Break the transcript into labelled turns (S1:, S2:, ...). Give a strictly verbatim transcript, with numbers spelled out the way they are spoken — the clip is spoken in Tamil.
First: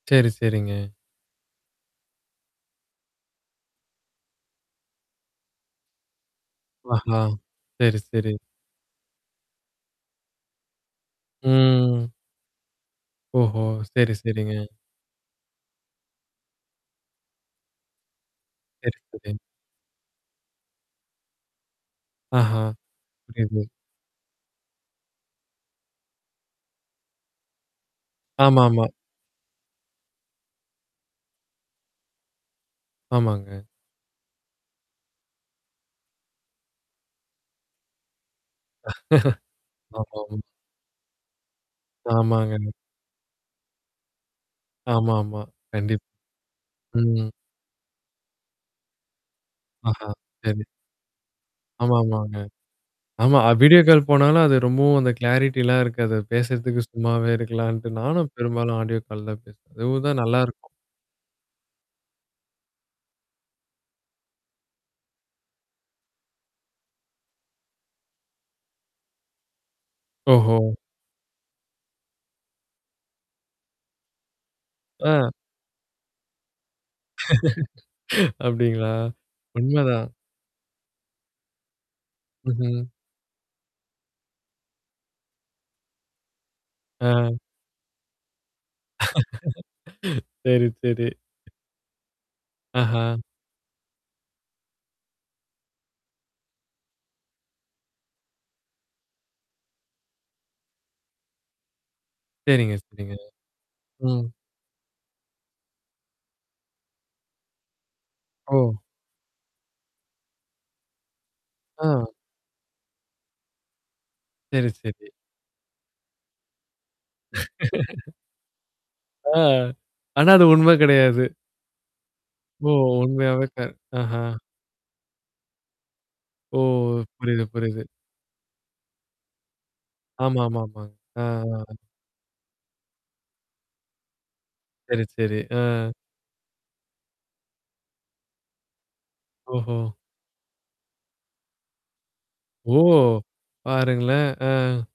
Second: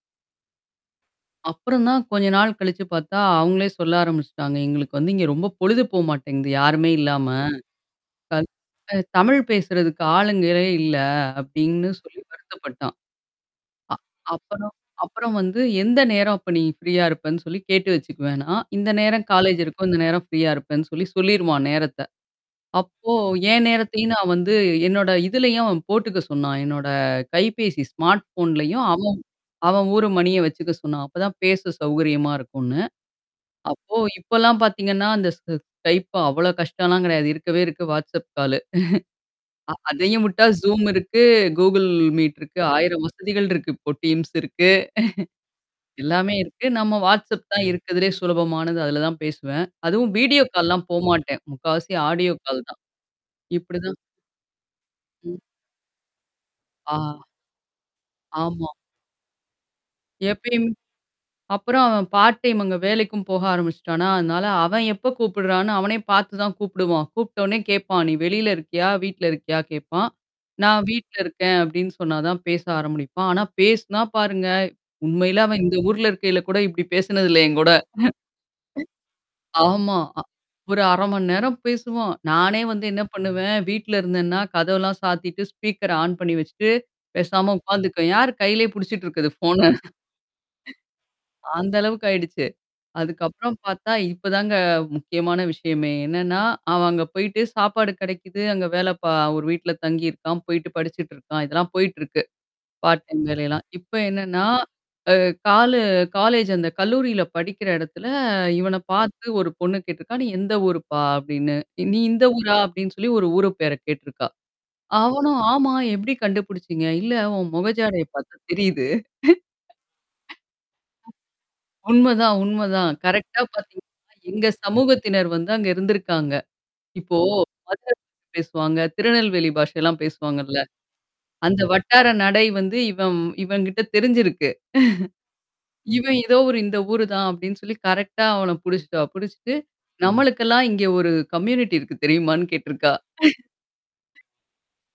S1: செரி, செரிங்க.
S2: அப்புறம் தான் கொஞ்ச நாள் கழிச்சு பார்த்தா, அவங்களே சொல்ல ஆரம்பிச்சுட்டாங்க. எங்களுக்கு வந்து இங்க ரொம்ப பொழுது போக மாட்டேங்குது யாருமே
S1: ஆஹா.
S2: இல்லாம.
S1: செரி, செரி.
S2: [unintelligible] அ தமிழ் பேசுறதுக்கு ஆளுங்களே இல்லை அப்படின்னு
S1: ம்.
S2: சொல்லி வருத்தப்பட்டான்.
S1: ஓஹோ!
S2: அ
S1: செரி, செரிங்க.
S2: அப்புறம். அப்புறம் வந்து எந்த நேரம் அப்போ நீ ஃப்ரீயா இருப்பேன்னு சொல்லி கேட்டு வச்சுக்குவேன் நான். இந்த
S1: செரி,
S2: நேரம்
S1: செரி.
S2: காலேஜ் இருக்கும், இந்த நேரம் ஃப்ரீயா இருப்பேன்னு சொல்லி சொல்லிடுவான் நேரத்தை.
S1: ஆஹா.
S2: அப்போ
S1: புரிது.
S2: என் நேரத்தையும் நான் வந்து என்னோட இதிலேயும் அவன் போட்டுக்க சொன்னான் என்னோட கைபேசி ஸ்மார்ட் ஃபோன்லேயும்
S1: ஆமாமா.
S2: அவன் அவன் ஊர் மணியை வச்சுக்க சொன்னான், அப்போதான் பேச சௌகரியமா இருக்கும்னு.
S1: ஆமாங்க.
S2: அப்போ இப்போலாம் பார்த்தீங்கன்னா, அந்த Skypeபா அவ்வளோ கஷ்டம்லாம் கிடையாது, இருக்கவே இருக்கு WhatsApp காலு. அ அதையும்
S1: ஆமாம்.
S2: விட்டா Zoom இருக்கு. Google Meet இருக்கு.
S1: ஆமாங்க.
S2: ஆயிரம் வசதிகள் இருக்கு. இப்போ டீம்ஸ் இருக்கு.
S1: ஆமா, ஆமா. கண்டிப்
S2: எல்லாமே இருக்கு. நாம்ம
S1: ம்.
S2: WhatsApp தான் இருக்குறதுலேயே சுலபமானது, அதுல தான் பேசுவேன்.
S1: ஆஹா.
S2: அதுவும் வீடியோ
S1: செரி.
S2: கால்லாம் போமாட்டேன். முக்காவாசி
S1: ஆமா,
S2: ஆடியோ
S1: ஆமாங்க.
S2: கால் தான்.
S1: ஆமா
S2: இப்படி
S1: வீடியோ
S2: தான்
S1: கால் போனாலும் அது ரொம்பவும் அந்த
S2: ம்.
S1: கிளாரிட்டி எல்லாம் இருக்காது. அத பேசுறதுக்கு
S2: ஆ.
S1: சும்மாவே இருக்கலாம்னுட்டு நானும்
S2: ஆமா.
S1: பெரும்பாலும் ஆடியோ கால் தான் பேசுவேன். அதுவும் தான் நல்லா இருக்கும்.
S2: எப்பயுமே அப்புறம் அவன் பார்ட் டைம் அங்கே வேலைக்கும் போக ஆரம்பிச்சுட்டானா, அதனால அவன் எப்போ கூப்பிடுறான்னு அவனே பாத்து தான் கூப்பிடுவான். கூப்பிட்ட உடனே கேட்பான், நீ வெளியில இருக்கியா? வீட்டுல இருக்கியா? கேட்பான்
S1: ஓஹோ!
S2: நான் வீட்டில இருக்கேன் அப்படின்னு சொன்னாதான் பேச ஆரம்பினிபான் ஆனா பேசுனா பாருங்க,
S1: அ.
S2: உண்மையிலே அவன் இந்த ஊர்ல இருக்கையில கூட இப்படி பேசினது இல்லை என்கூட.
S1: அப்படிங்களா?
S2: ஆமா.
S1: உண்மதான்.
S2: அ ஒரு அரை மணி நேரம் பேசுவோம். நானே
S1: ம்ஹ்ம்.
S2: வந்து என்ன பண்ணுவேன், வீட்ல இருந்தேனா கதவெல்லாம் சாத்திட்டு ஸ்பீக்கர் ஆன் பண்ணி வச்சுட்டு
S1: அ.
S2: பேசாம உட்கார்ந்துக்குவேன். யாரு கையிலேயே பிடிச்சிட்டு இருக்கறது ஃபோன?
S1: சரி, சரி.
S2: அந்த அளவுக்கு ஆயிடுச்சு.
S1: அஹ.
S2: அதுக்கப்புறம் பார்த்தா இப்போதாங்க முக்கியமான விஷயமே என்னென்னா அவன் அங்கே போயிட்டு சாப்பாடு கிடைக்குது அங்கே வேலை பா ஒரு வீட்டுல தங்கியிருக்கிறான், போயிட்டு படிச்சிட்டு இருக்கான். இதெல்லாம் போயிட்டிருக்கு
S1: செரிங்க
S2: பார்ட்
S1: செரிங்க.
S2: டைம் வேலையெல்லாம். இப்போ
S1: ம்.
S2: என்னன்னா அ காலு காலேஜ் அந்த கல்லூரியில படிக்கிற இடத்துல
S1: ஓ!
S2: இவனைப் பார்த்து ஒரு பொண்ணு கேட்டிருக்கா, நீ எந்த ஊருப்பா? அப்படின்னு. நீ
S1: அ.
S2: இந்த ஊரா? அப்படின்னு சொல்லி ஒரு ஊரு பெர கேட்டிருக்கா.
S1: செரி, செரி.
S2: அவனும் ஆமா. எப்படி கண்டுபிடிச்சீங்க இல்லை உன் முகஜாடையை பார்த்தா தெரியுது.
S1: அ, ஆனா அது உண்மை கிடையாது.
S2: உண்மைதான்,
S1: ஓ!
S2: உண்மைதான். கரெக்ட்டா
S1: உண்மையாவே கற்
S2: பார்த்தீங்கன்னா
S1: அஹ்.
S2: எங்க சமூகத்தினர் வந்து அங்க இருந்திருக்காங்க.
S1: ஓ,
S2: இப்போ
S1: புரியுது, புரியுது.
S2: [unintelligible] பேசுவாங்க. திருநெல்வேலி பாஷை எல்லாம்
S1: ஆமா,
S2: பேசுவாங்கல்ல.
S1: ஆமா, ஆமா. அ.
S2: அந்த
S1: அ. அ.
S2: வட்டார நடை வந்து இவன் இவன் கிட்ட தெரிஞ்சிருக்கு.
S1: செரி, செரி. அ.
S2: இவன் ஏதோ ஒரு இந்த ஊரு தான் அப்படின்னு சொல்லி கரெக்ட்டா அவன பிடிச்சிட்டா. பிடிச்சிட்டு
S1: ஓஹோ!
S2: நம்மளுக்கெல்லாம் இங்க ஒரு கம்யூனிட்டி இருக்கு தெரியுமான்னு
S1: ஓ
S2: கேட்டுருக்கா.
S1: பாருங்களேன். அ.